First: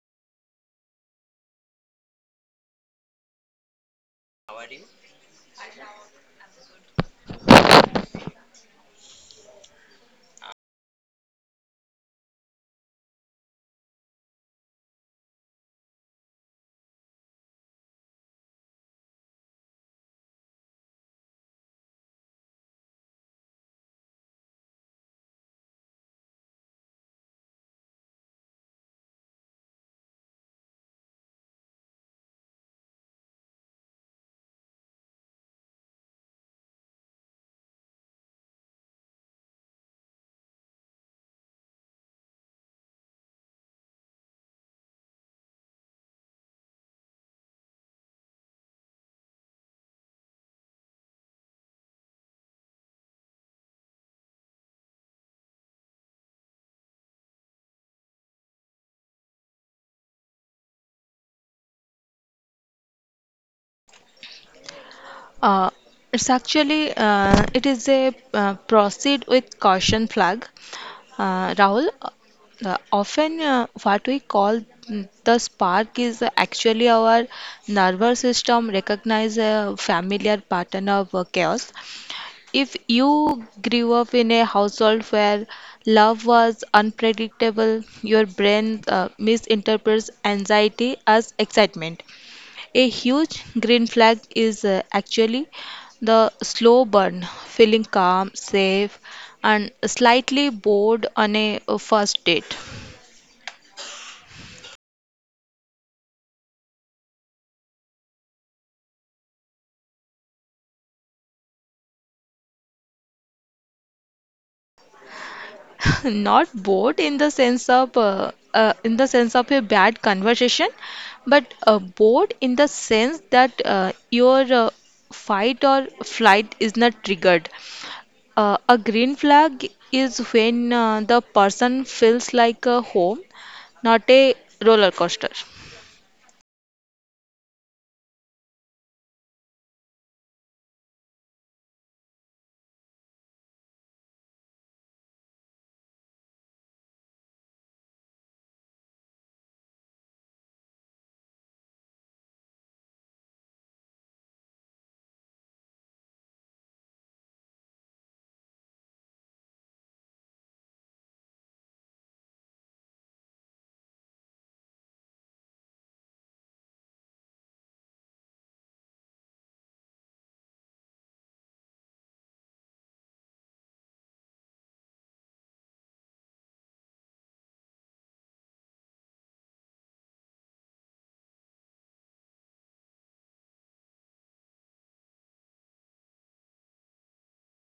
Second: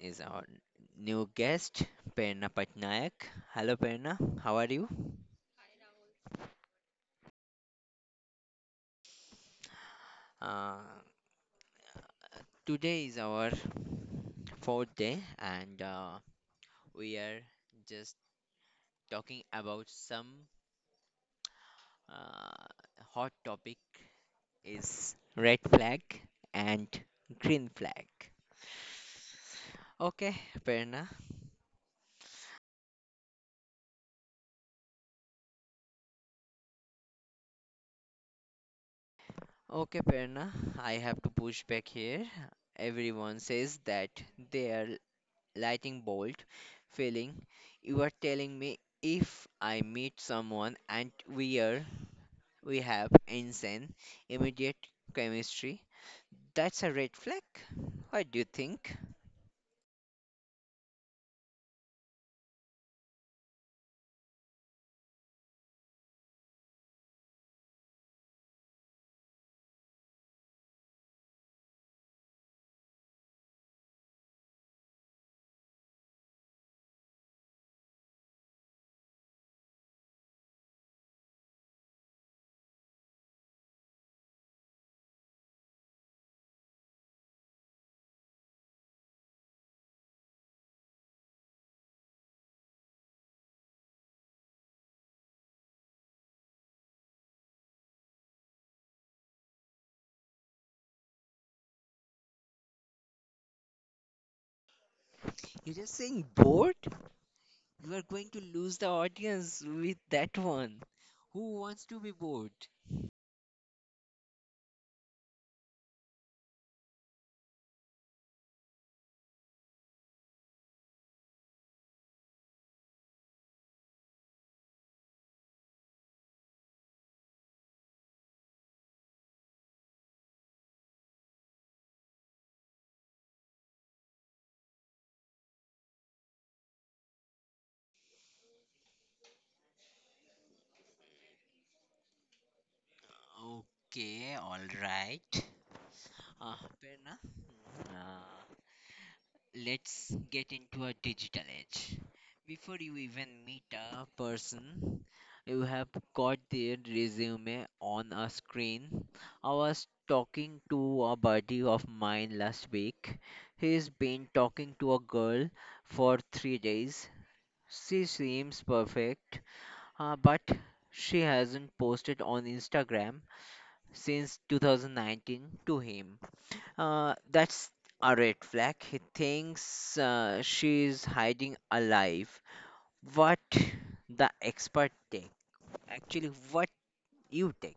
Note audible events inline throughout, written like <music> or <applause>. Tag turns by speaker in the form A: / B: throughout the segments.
A: is our new guest Perna Patnaik. Hello Perna, how are you? Uh, today is our fourth day, and we are just talking about some uh, hot topic is red flag and green flag. Okay, Perna, Okay, Perna, I have to push back here. Everyone says that they are lightning bolt feeling. You are telling me if I meet someone and we have insane immediate chemistry, that's a red flag. What do you think?
B: Uh, it's actually it is a proceed with caution flag, Rahul. Often, what we call the spark is actually our nervous system recognize a familiar pattern of chaos. If you grew up in a household where love was unpredictable, your brain misinterprets anxiety as excitement. A huge green flag is actually the slow burn, feeling calm, safe, and slightly bored on a first date.
A: You're just saying bored? You are going to lose the audience with that one. Who wants to be bored?
B: <laughs> Not bored in the sense of in the sense of a bad conversation, but bored in the sense that your fight or flight is not triggered. A green flag is when the person feels like a home, not a roller coaster.
A: Okay, all right. Ah, Perna. Ah. Let's get into a digital age. Before you even meet a person, you have got their resume on a screen. I was talking to a buddy of mine last week. He's been talking to a girl for 3 days. She seems perfect, but she hasn't posted on Instagram since 2019 to him. That's a red flag. He thinks she's hiding alive. What the expert take? Actually, what you take?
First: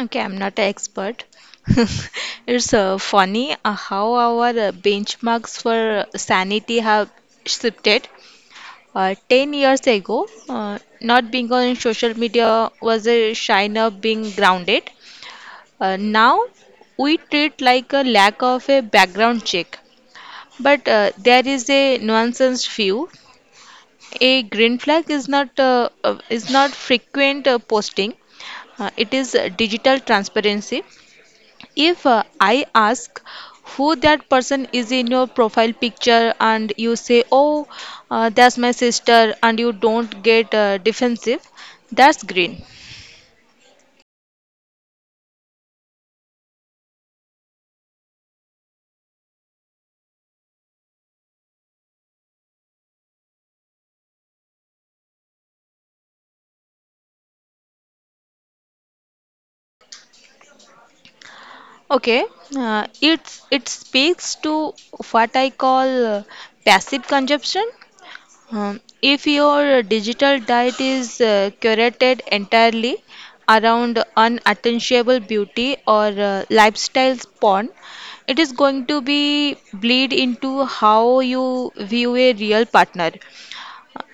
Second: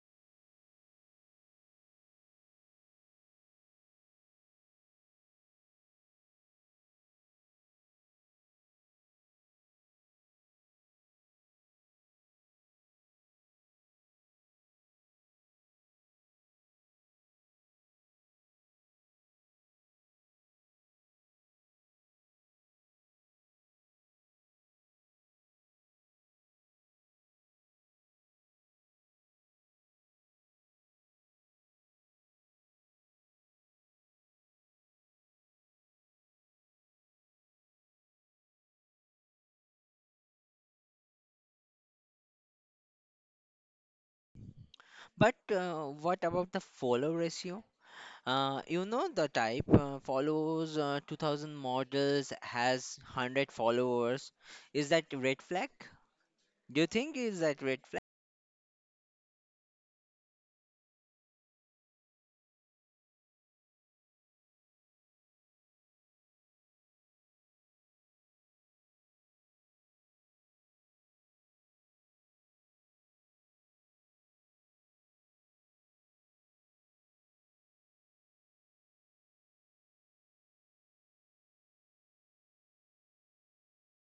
B: Okay, I'm not an expert. <laughs> It's funny how our benchmarks for sanity have shifted. 10 years ago, not being on social media was a sign of being grounded. Now, we treat like a lack of a background check. But there is a nuanced view. A green flag is not frequent posting. It is digital transparency. If I ask who that person is in your profile picture and you say, oh, that's my sister, and you don't get defensive, that's green.
A: But What about the follow ratio? You know the type follows 2000 models has 100 followers. Is that red flag? Do you think is that red flag?
B: Okay, it speaks to what I call passive consumption. If your digital diet is curated entirely around unattainable beauty or lifestyle porn, it is going to be bleed into how you view a real partner.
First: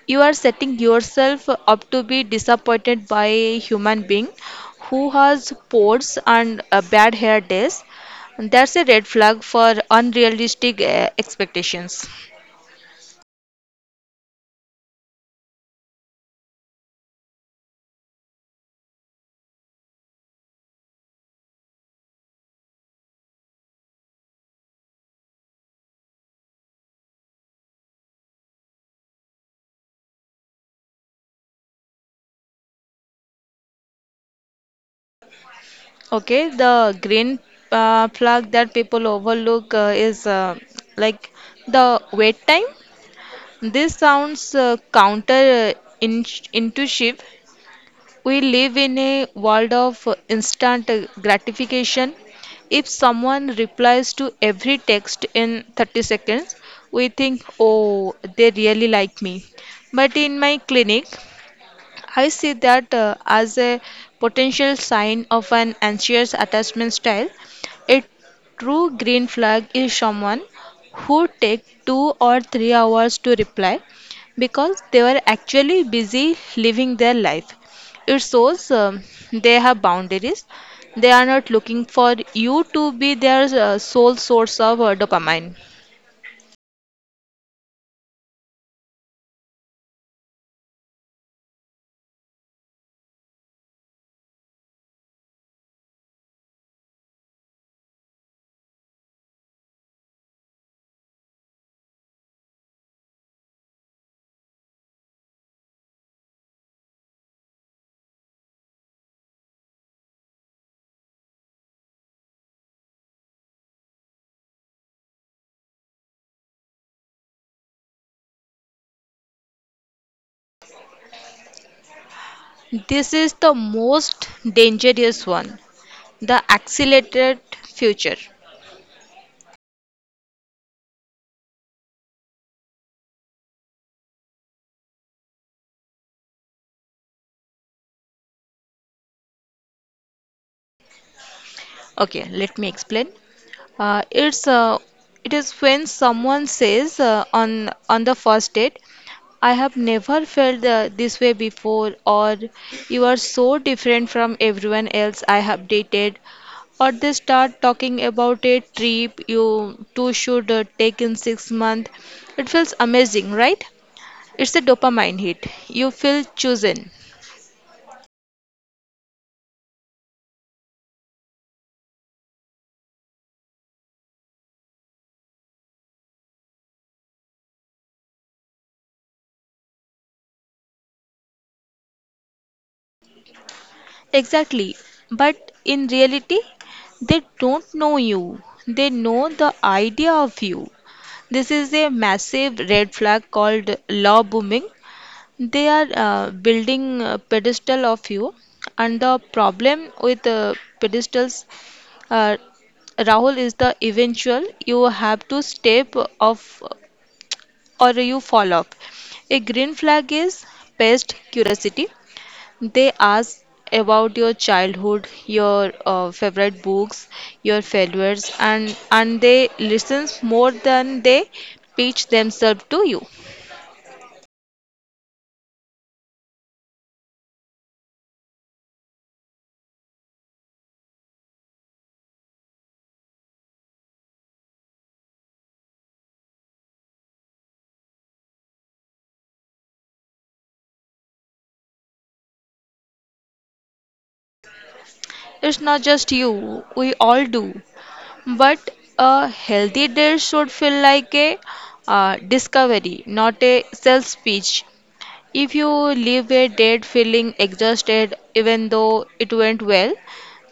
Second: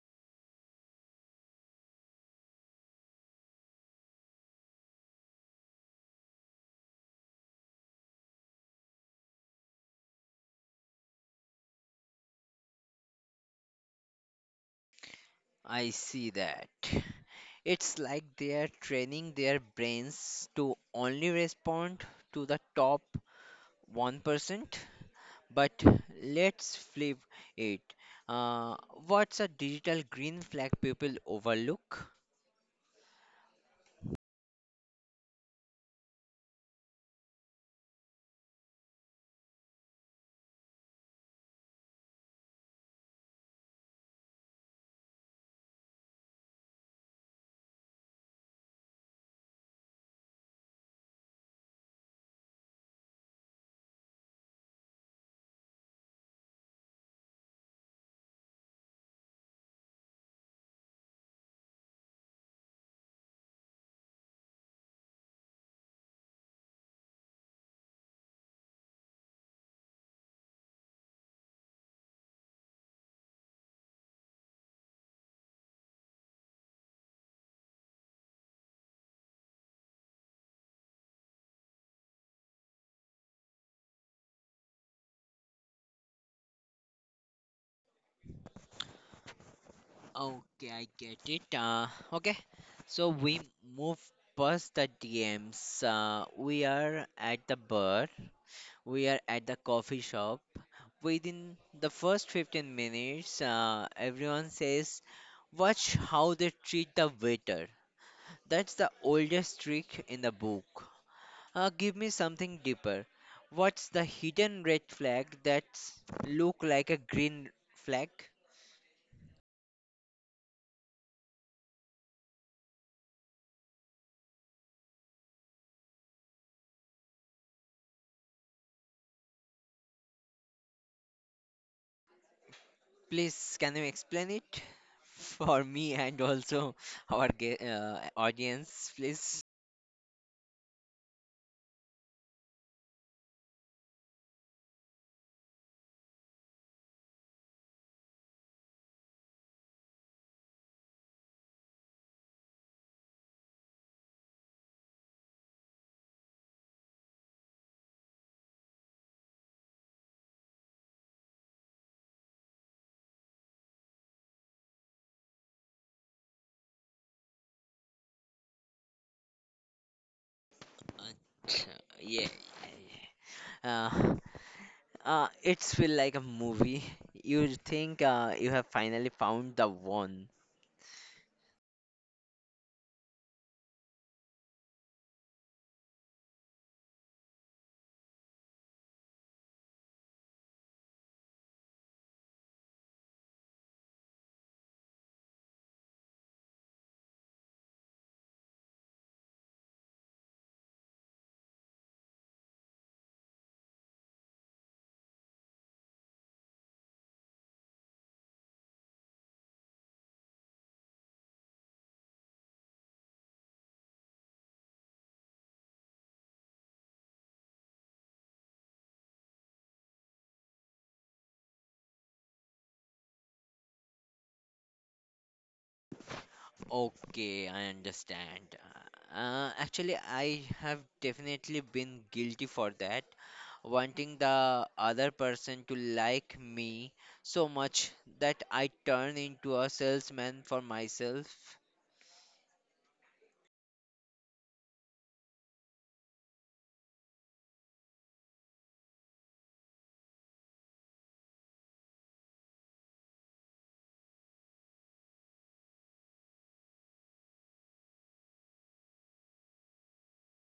B: You are setting yourself up to be disappointed by a human being who has pores and bad hair days. That's a red flag for unrealistic expectations.
A: I see that. It's like they're training their brains to only respond to the top 1%. But let's flip it. Uh, what's a digital green flag people overlook?
B: Okay, the green flag that people overlook is like the wait time. This sounds counter in intuitive. We live in a world of instant gratification. If someone replies to every text in 30 seconds, we think, oh, they really like me. But in my clinic, I see that as a potential sign of an anxious attachment style. A true green flag is someone who takes 2 or 3 hours to reply because they were actually busy living their life. It shows they have boundaries. They are not looking for you to be their sole source of dopamine.
A: Okay, I get it. Okay, so we move past the DMs. We are at the bar. We are at the coffee shop. Within the first 15 minutes, everyone says, watch how they treat the waiter. That's the oldest trick in the book. Give me something deeper. What's the hidden red flag that's look like a green flag?
B: This is the most dangerous one, the accelerated future.
A: Please, can you explain it <laughs> for me and also our audience, please?
B: Okay, let me explain. Uh, it's uh, it is when someone says on the first date, I have never felt this way before, or you are so different from everyone else I have dated, or they start talking about a trip you two should take in 6 months. It feels amazing, right? It's a dopamine hit. You feel chosen.
A: Achha, yeah. Uh, it's feel like a movie. You think you have finally found the one.
B: Exactly. But in reality, they don't know you. They know the idea of you. This is a massive red flag called law booming. They are building a pedestal of you. And the problem with pedestals, uh, Rahul, is the eventual you have to step off or you fall off. A green flag is past curiosity. They ask about your childhood, your favorite books, your failures, and they listen more than they pitch themselves to you.
A: Okay, I understand. Actually, I have definitely been guilty for that, wanting the other person to like me so much that I turn into a salesman for myself.
B: It's not just you; we all do. But a healthy date should feel like a discovery, not a self speech. If you leave a date feeling exhausted, even though it went well,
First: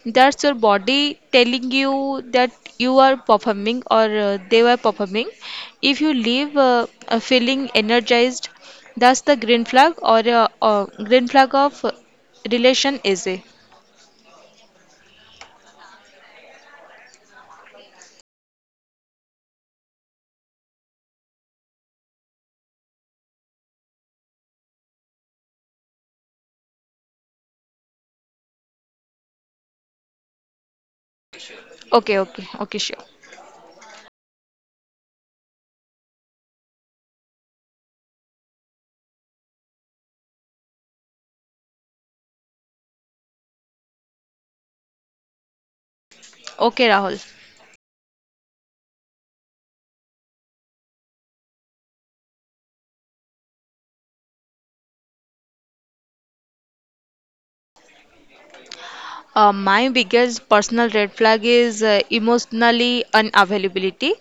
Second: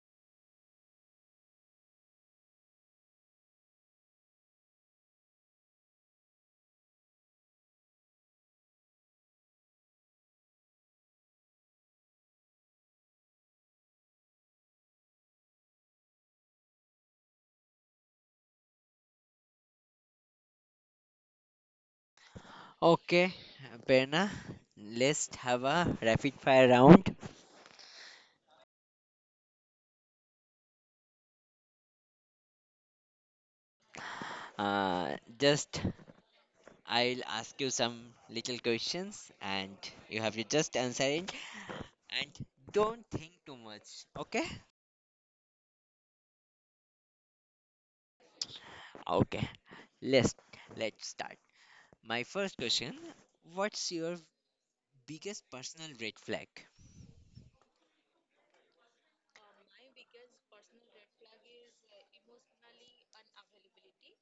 B: that's your body telling you that you are performing or they were performing. If you leave feeling energized, that's the green flag or green flag of relation is a.
A: Okay, Berna, let's have a rapid fire round.
B: Okay, okay, okay, sure.
A: Just I'll ask you some little questions and you have to just answer it and don't think too much. Okay?
B: Okay, Rahul.
A: Okay. Let's let's start. My first question, what's your biggest personal red flag?
B: My biggest personal red flag is emotionally unavailability.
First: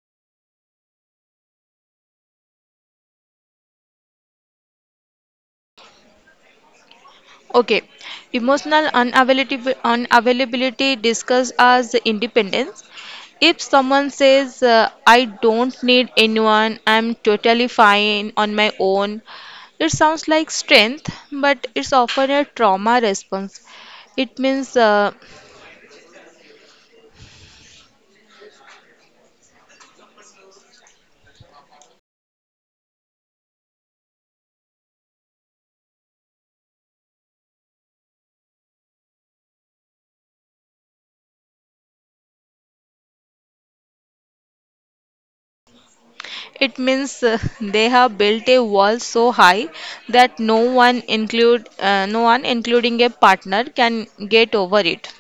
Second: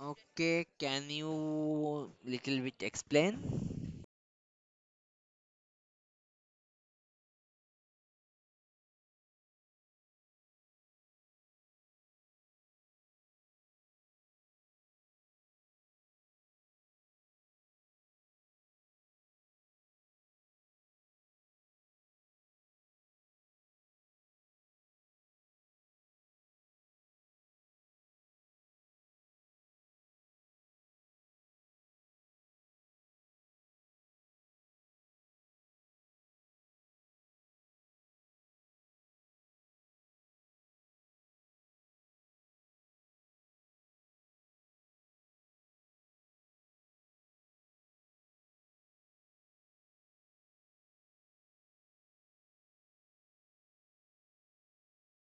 A: Okay, can you little bit explain?
B: Okay, emotional unavailability discussed as independence. If someone says, I don't need anyone, I'm totally fine on my own, it sounds like strength, but it's often a trauma response. It means uh, it means <laughs> they have built a wall so high that no one including a partner can get over it.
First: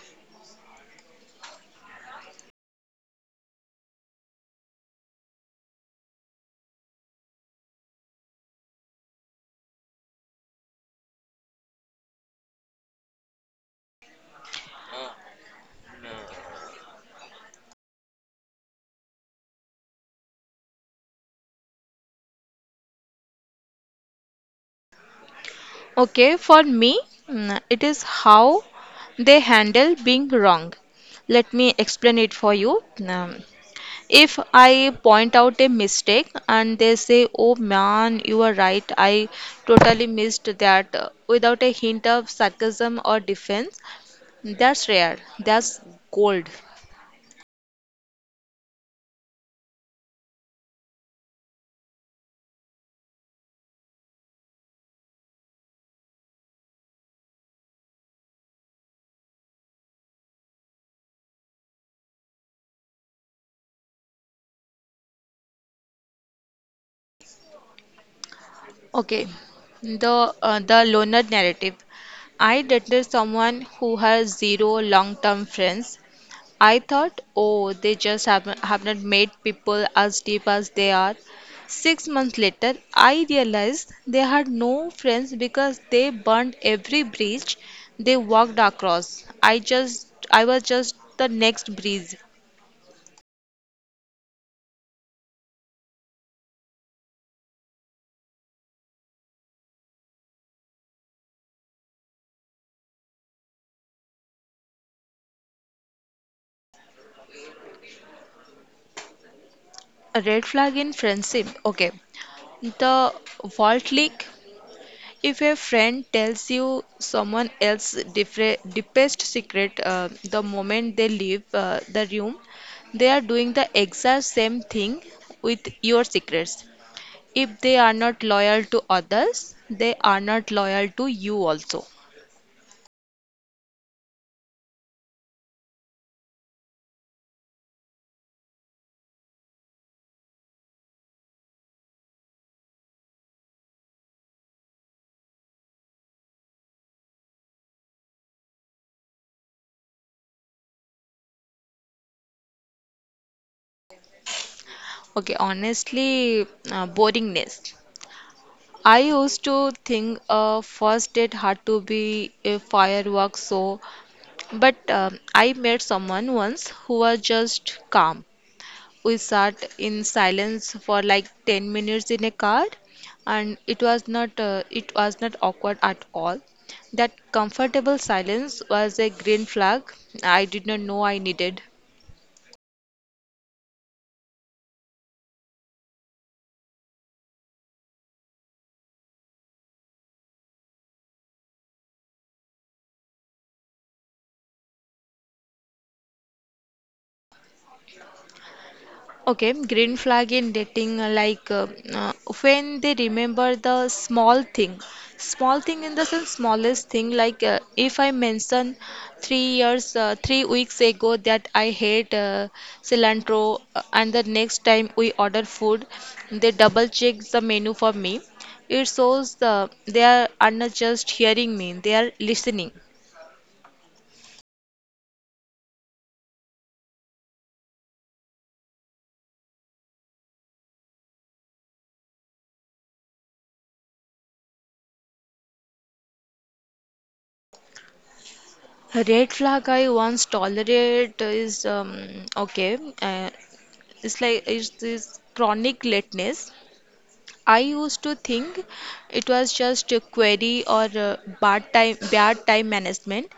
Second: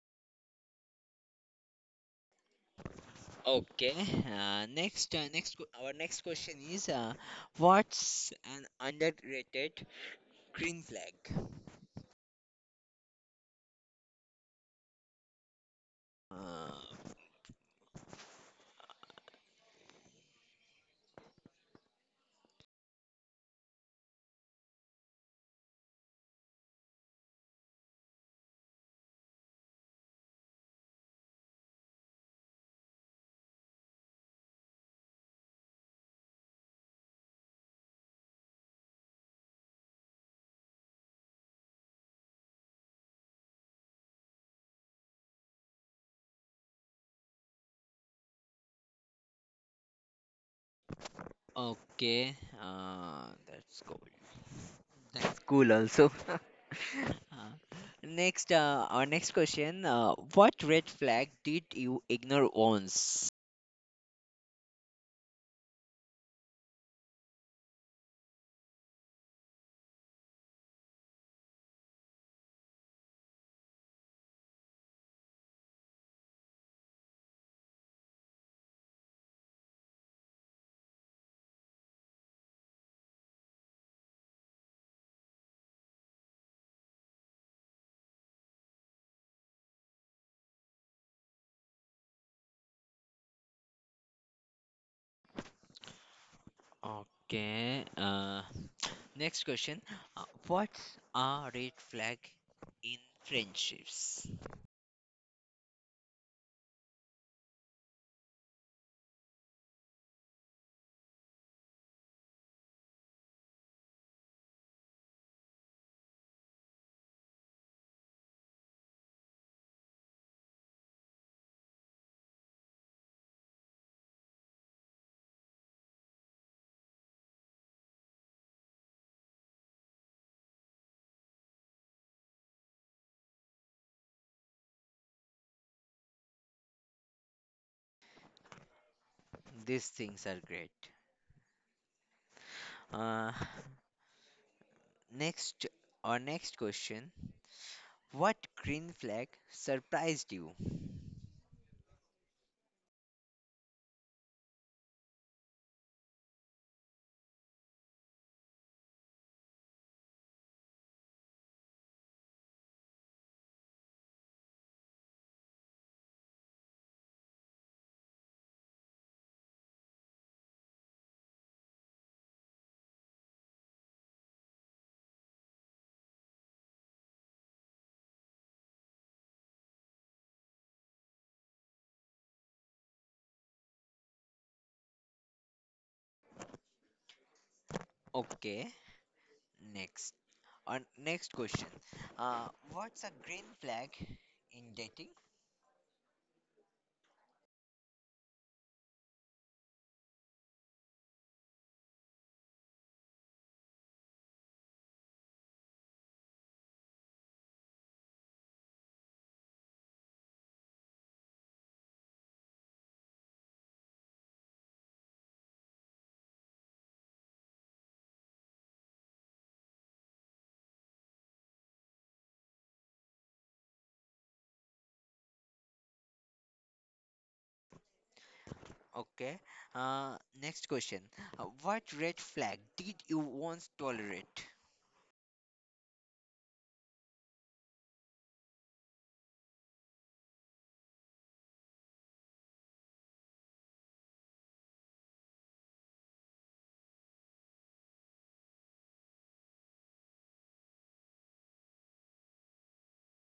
A: Okay. Our next question is, what's an underrated green flag? Uh,
B: Okay, for me, it is how they handle being wrong. Let me explain it for you. Um, if I point out a mistake and they say, oh man, you are right, I totally missed that, without a hint of sarcasm or defense, that's rare, that's gold.
A: Okay, that's cool. That's cool also. <laughs> Uh, our next question. What red flag did you ignore once?
B: Okay, the loner narrative. I dated someone who has zero long-term friends. I thought, oh, they just haven't made people as deep as they are. 6 months later, I realized they had no friends because they burned every bridge they walked across. I was just the next breeze.
A: Okay. Next question. What's a red flag in friendships?
B: A red flag in friendship. Okay. The Vault Leak. If a friend tells you someone else's deepest secret the moment they leave the room, they are doing the exact same thing with your secrets. If they are not loyal to others, they are not loyal to you also.
A: These things are great. Uh, next, our next question. What green flag surprised you?
B: Okay, honestly, boringness. I used to think a first date had to be a fireworks show, but I met someone once who was just calm. We sat in silence for like 10 minutes in a car, and it was not awkward at all. That comfortable silence was a green flag I did not know I needed.
A: Okay. Next. Our next question. What's a green flag in dating?
B: Okay, green flag in dating, uh, when they remember the small thing in the sense smallest thing. Like if I mention 3 years, 3 weeks ago that I hate cilantro, and the next time we order food, they double check the menu for me. It shows they are not just hearing me; they are listening.
A: Okay. Uh, Next question. What red flag did you once tolerate?
B: Red flag I once tolerate is okay. It's this chronic lateness. I used to think it was just a query or bad time management,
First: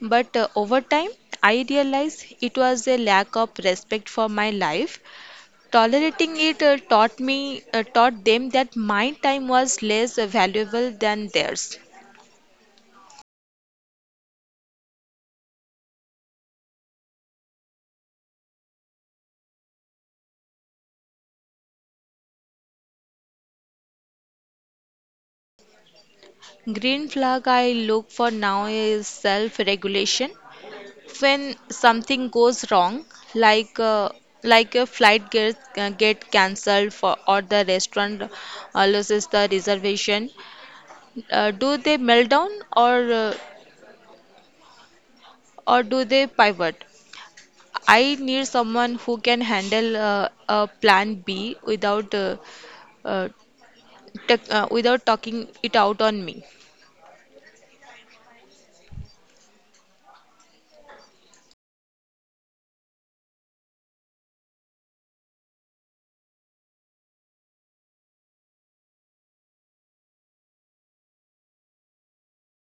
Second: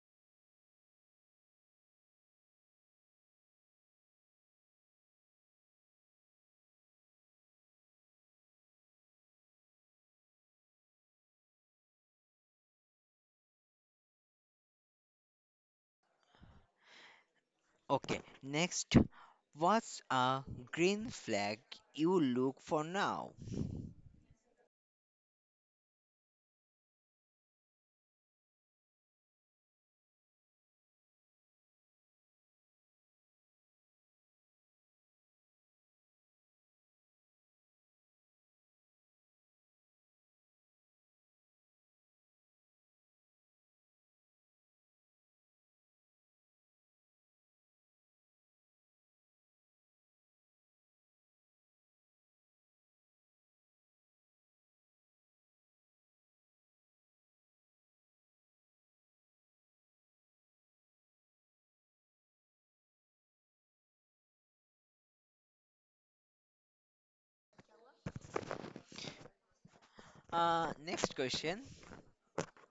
B: but over time I realized it was a lack of respect for my life. Tolerating it taught them that my time was less valuable than theirs.
A: Okay. Next. What's a green flag you look for now?
B: Green flag I look for now is self regulation. When something goes wrong, like uh, like a flight get cancelled for or the restaurant loses the reservation, do they melt down or uh, or do they pivot? I need someone who can handle a plan B without uh, without talking it out on me.
A: Next question.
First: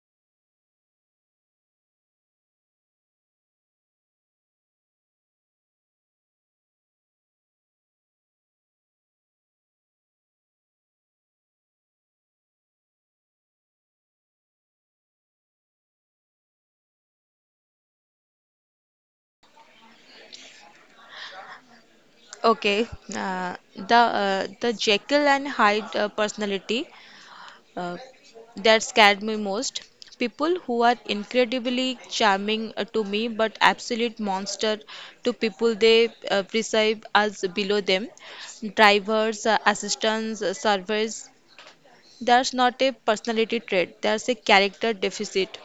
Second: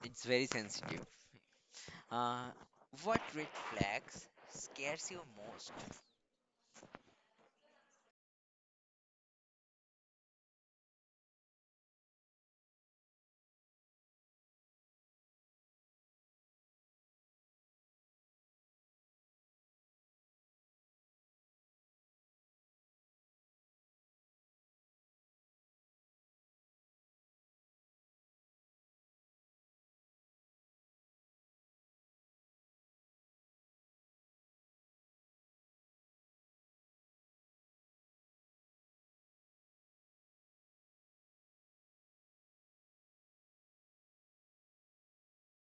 A: It's very sensitive. Uh, what red flags scares you most?
B: Okay, the Jekyll and Hyde personality. uh, that scared me most. People who are incredibly charming to me, but absolute monster to people they perceive as below them. Drivers, assistants, servers. That's not a personality trait. That's a character deficit.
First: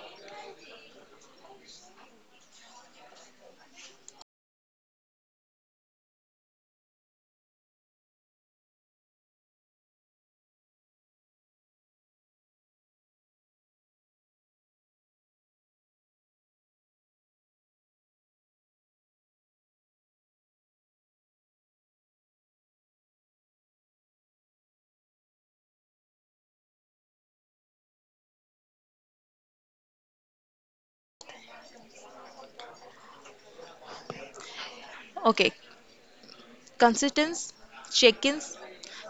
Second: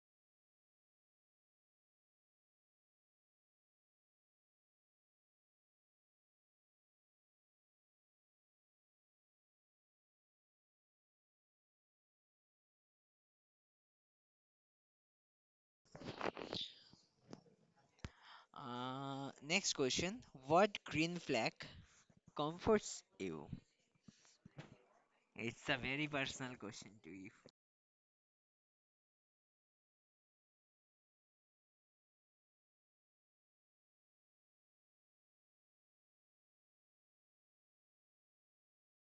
A: Next question. What green flag comforts you? It's a very personal question to you.
B: Okay, consistency, check-ins,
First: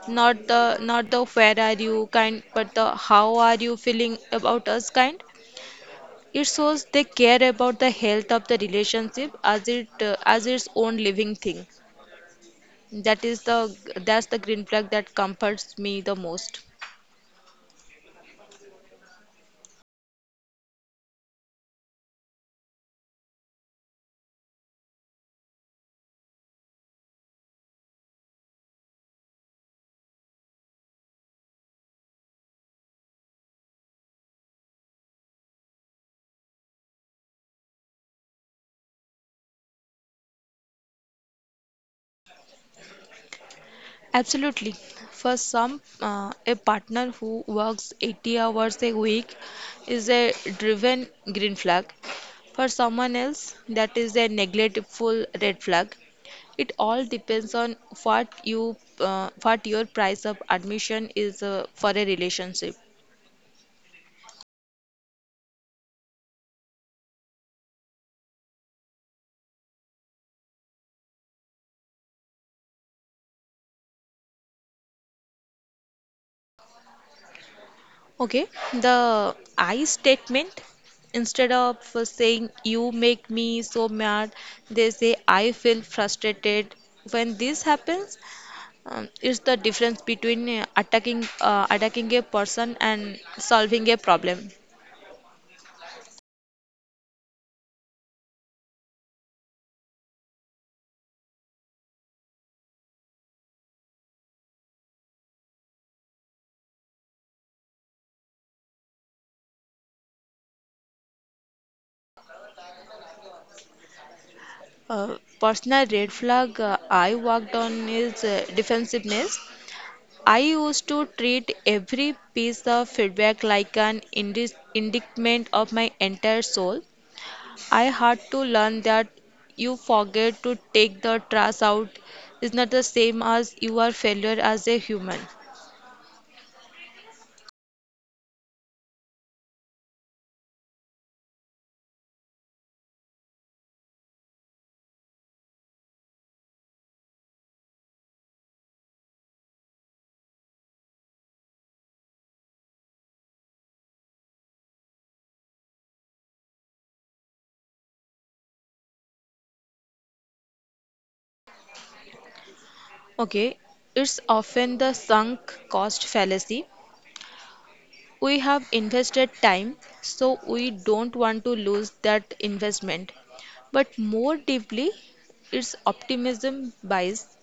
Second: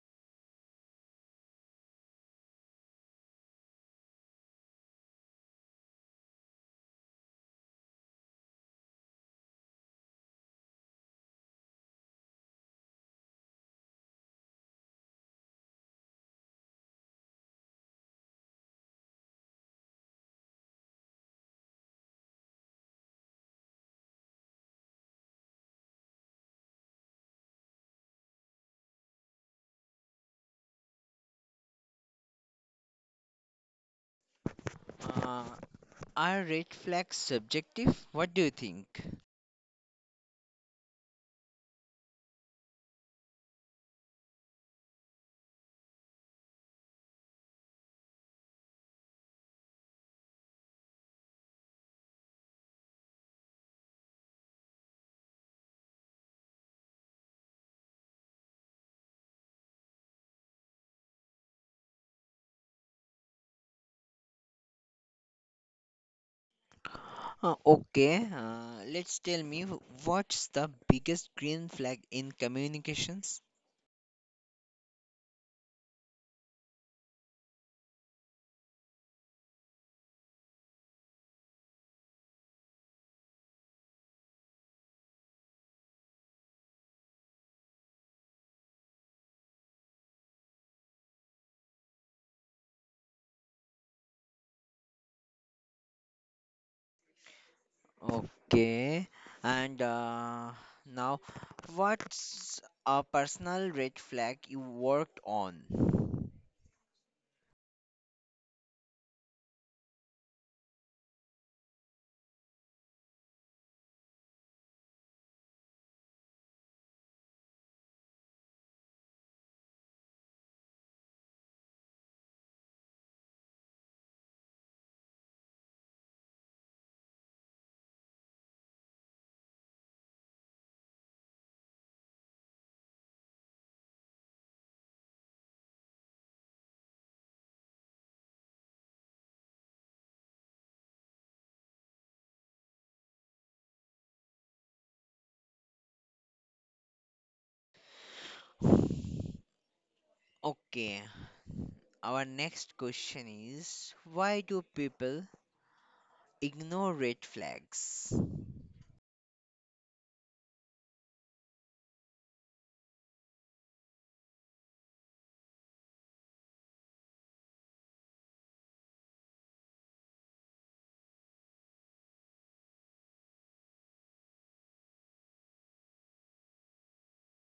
B: not the where are you kind, but the how are you feeling about us kind. It shows they care about the health of the relationship as its own living thing. That is the that's the green flag that comforts me the most.
A: Uh, are red flags subjective? What do you think?
B: Absolutely. For some, a partner who works 80 hours a week is a driven green flag. For someone else, that is a neglectful red flag. It all depends on what your price of admission is for a relationship.
A: Okay, let's tell me what's the biggest green flag in communications?
B: Okay, the I statement, instead of saying you make me so mad, they say I feel frustrated. When this happens, it's the difference between attacking a person and solving a problem.
A: Okay, and now what's a personal red flag you worked on?
B: Personal red flag I worked on is defensiveness. I used to treat every piece of feedback like an indictment of my entire soul. I had to learn that you forget to take the trash out is not the same as you are failure as a human.
A: Okay, our next question is why do people ignore red flags?
B: Okay, it's often the sunk cost fallacy. We have invested time, so we don't want to lose that investment. But more deeply, it's optimism bias.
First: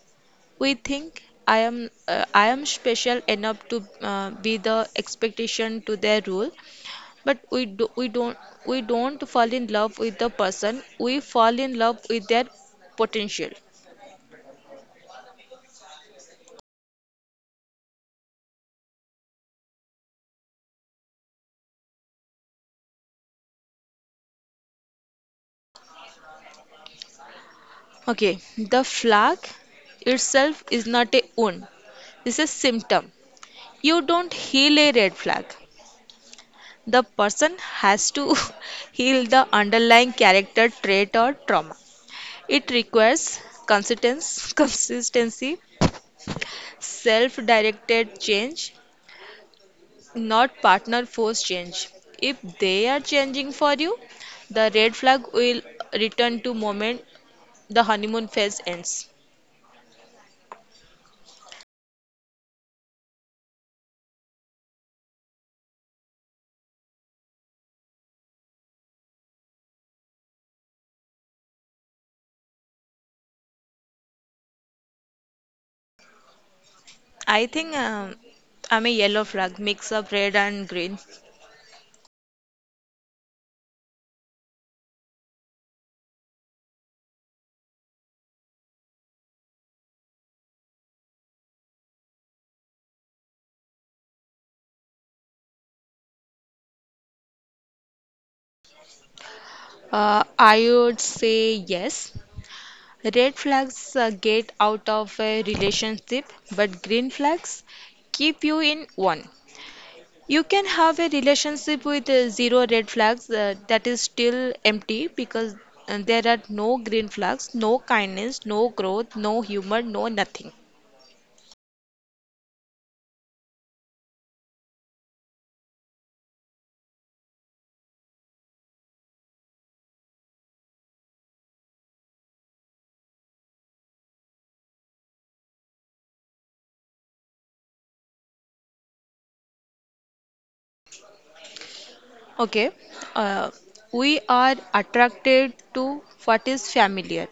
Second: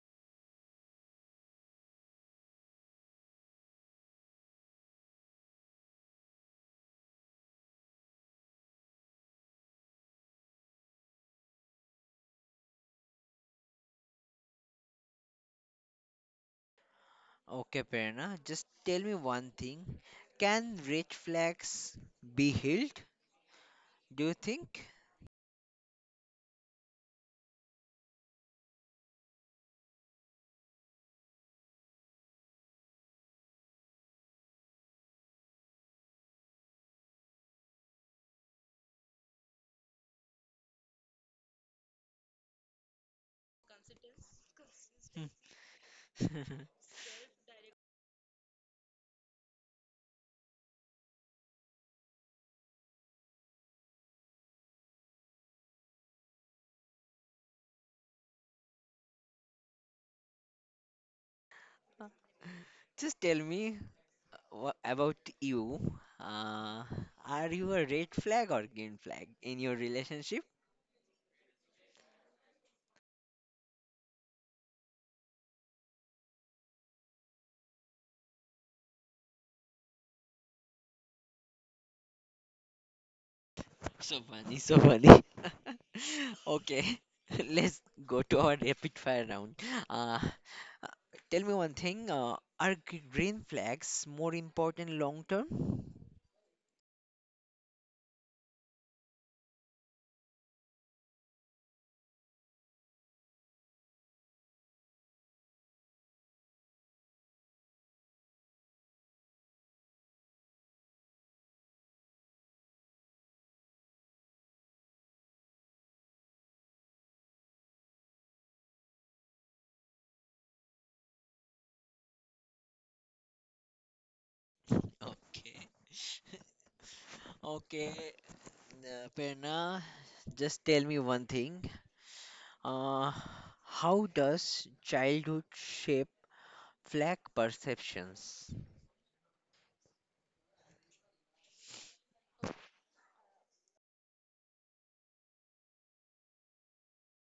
B: We think I am special enough to be the expectation to their rule, but we don't fall in love with the person. We fall in love with their potential.
A: Okay, Prerna, just tell me one thing. Can red flags be healed, do you think?
B: Okay, the flag itself is not a wound. This is symptom. You don't heal a red flag. The person has to <laughs> heal the underlying character trait or trauma. It requires consistency <laughs> consistency,
A: <laughs>
B: self-directed change, not partner force change. If they are changing for you, the red flag will return to moment the honeymoon phase ends.
A: Just tell me about you. Uh, are you a red flag or green flag in your relationship?
B: I think I'm a yellow flag, mix of red and green.
A: <laughs> So funny, so funny. <laughs> Okay, <laughs> let's go to our rapid fire round. Uh, uh, Tell me one thing. Are green flags more important long term?
B: I would say yes. Red flags get out of a relationship, but green flags keep you in one. You can have a relationship with zero red flags that is still empty because there are no green flags, no kindness, no growth, no humor, no nothing.
A: Okay. <laughs> Okay, Prerna, just tell me one thing. Uh, how does childhood shape flag perceptions?
B: Okay, uh, we are attracted to what is familiar,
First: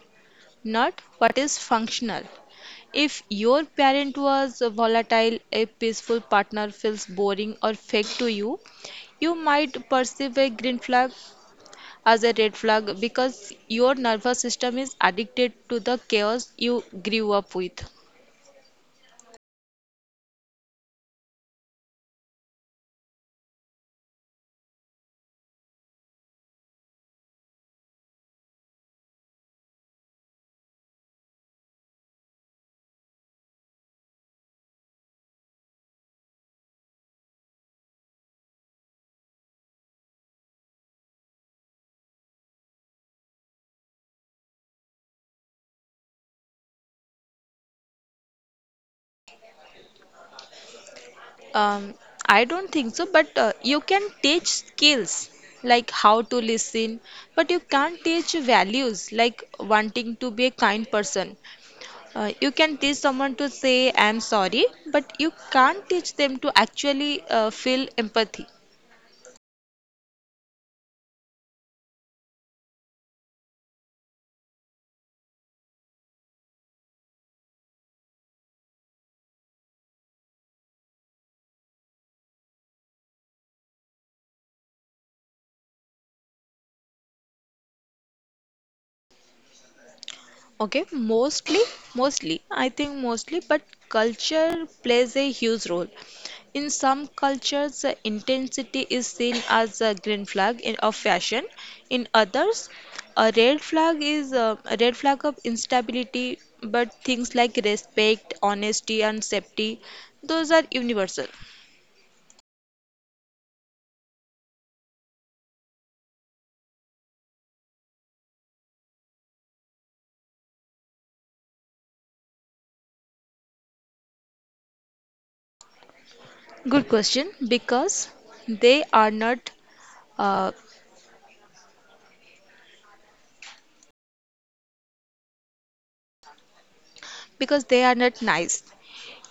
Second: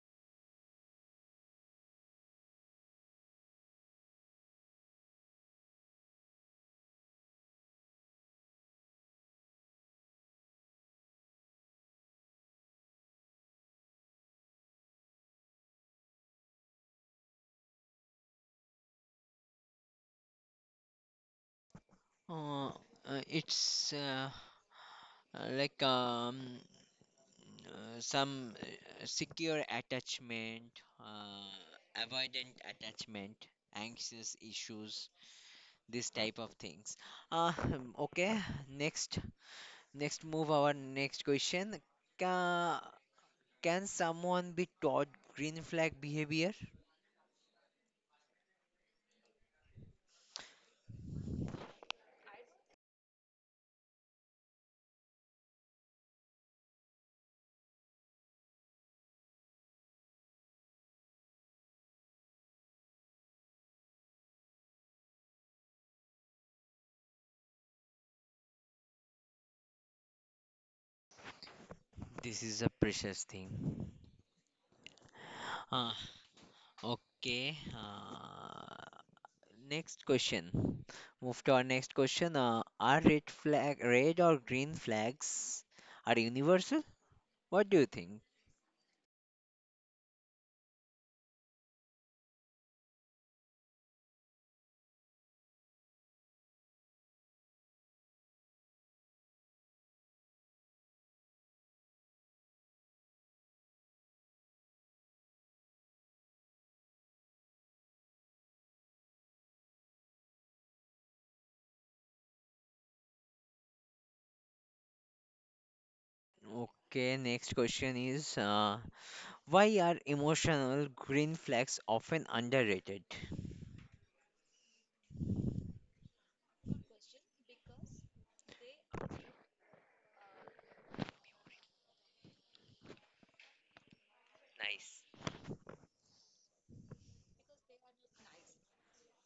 B: not what is functional. If your parent was volatile, a peaceful partner feels boring or fake to you. You might perceive a green flag as a red flag because your nervous system is addicted to the chaos you grew up with.
A: It's Like some secure attachment, avoidant attachment, anxious issues, this type of things. <laughs> Okay, next, next move our next question. Ka Can someone be taught green flag behavior?
B: Um, I don't think so, but you can teach skills like how to listen, but you can't teach values like wanting to be a kind person. You can teach someone to say I'm sorry, but you can't teach them to actually feel empathy.
A: This is a precious thing. Uh, okay. Next question. Move to our next question. Are red or green flags are universal? What do you think?
B: Okay, mostly, I think mostly, but culture plays a huge role. In some cultures, intensity is seen as a green flag of fashion. In others, a red flag of instability, but things like respect, honesty, and safety, those are universal.
A: Okay, next question is why are emotional green flags often underrated?
B: Good question, they are not uh,
A: Nice.
B: because they are not nice.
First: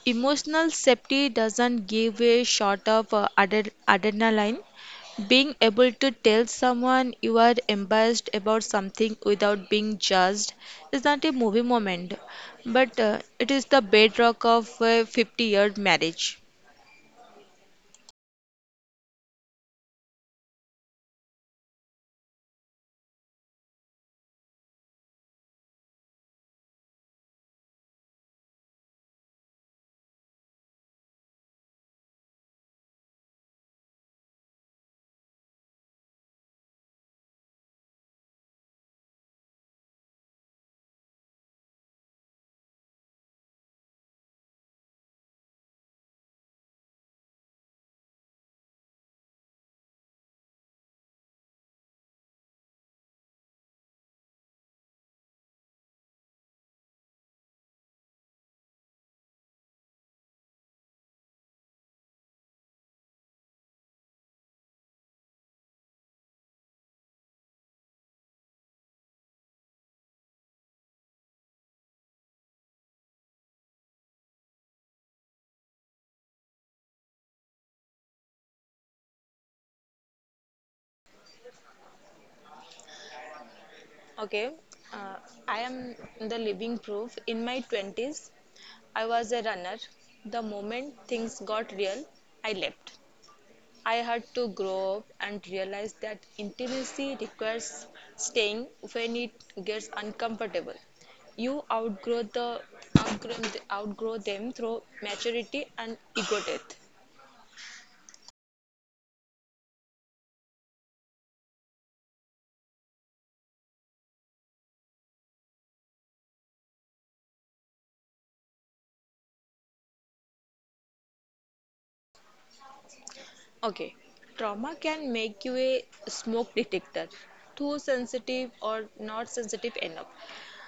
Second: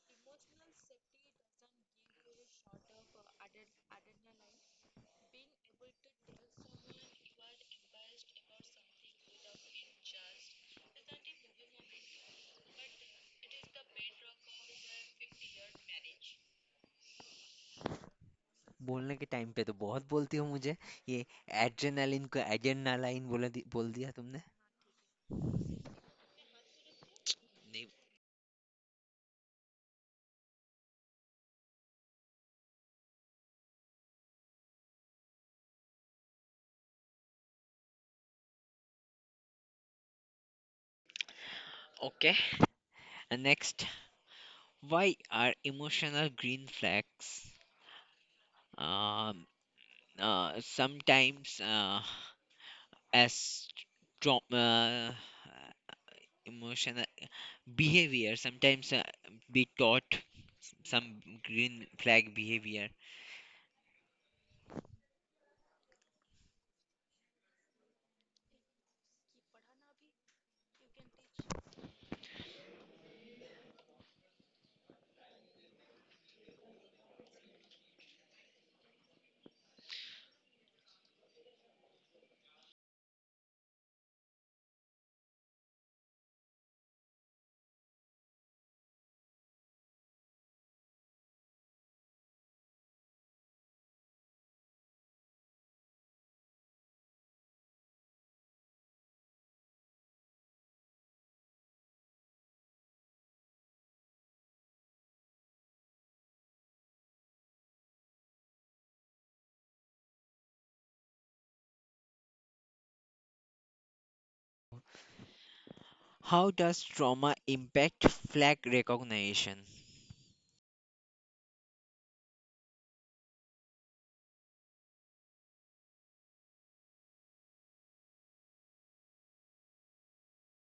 B: Emotional safety doesn't give a shot of adrenaline. Being able to tell someone you are embarrassed about something without being judged is not a movie moment, but it is the bedrock of a 50-year marriage.
A: बोलने के time पे तो बहुत बोलती हो मुझे ये adrenaline को एड्रेनालाइन बोल दिया तुमने. Ne- Okay. And next, why are emotional green flags um, sometimes as trauma, emotional behavior, sometimes be taught some green flag behavior?
B: Okay, uh, I am the living proof. In my 20s, I was a runner. The moment things got real, I left. I had to grow up and realize that intimacy requires staying when it gets uncomfortable. You outgrow them through maturity and ego death.
A: How does trauma impact flag recognition?
B: Okay, trauma can make you a smoke detector, too sensitive or not sensitive enough.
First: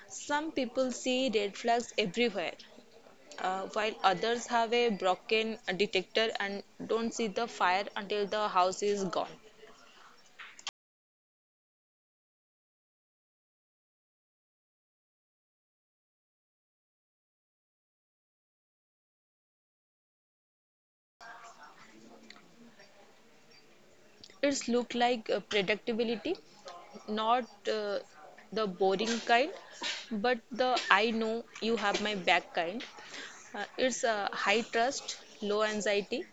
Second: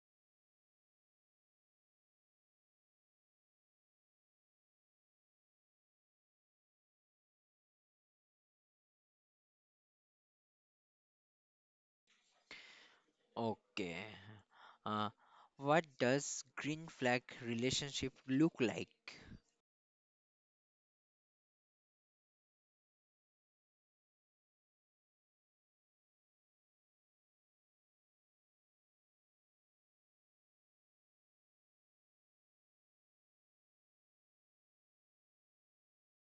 B: Some people see red flags everywhere, while others have a broken detector and don't see the fire until the house is gone.
A: Okay. Uh, what does green flag relationship look like?
B: It's look like predictability, not uh, the boring kind, but the I know you have my back kind. It's a high trust, low anxiety.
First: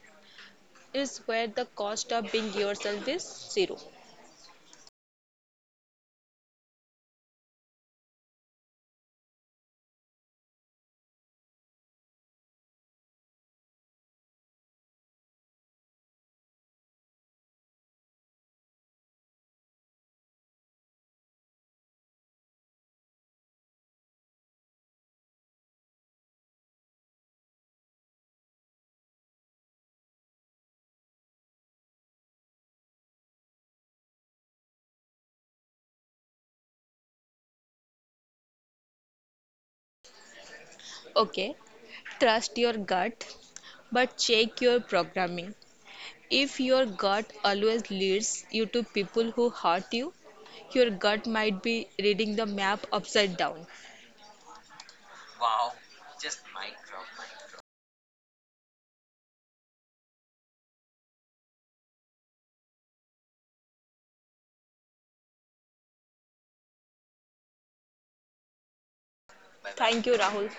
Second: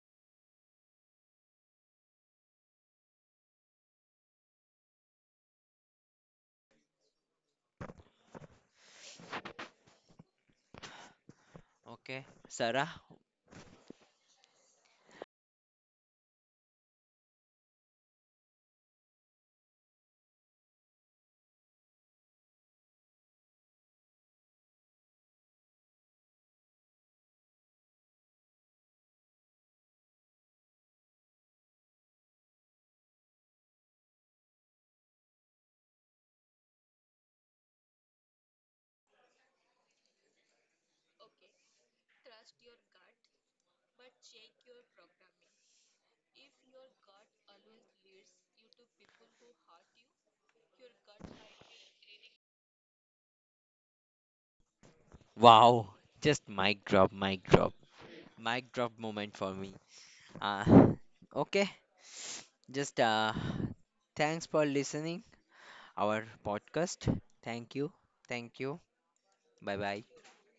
B: Is where the cost of being yourself is zero.
A: Okay, Sarah,
B: Okay, trust your gut, but check your programming. If your gut always leads you to people who hurt you, your gut might be reading the map upside down.
A: wow, just mic drop, mic drop, mic drop moment for me. Uh, okay, just thanks for listening our podcast. Thank you, thank you. Bye
B: Thank you,
A: bye.
B: Rahul.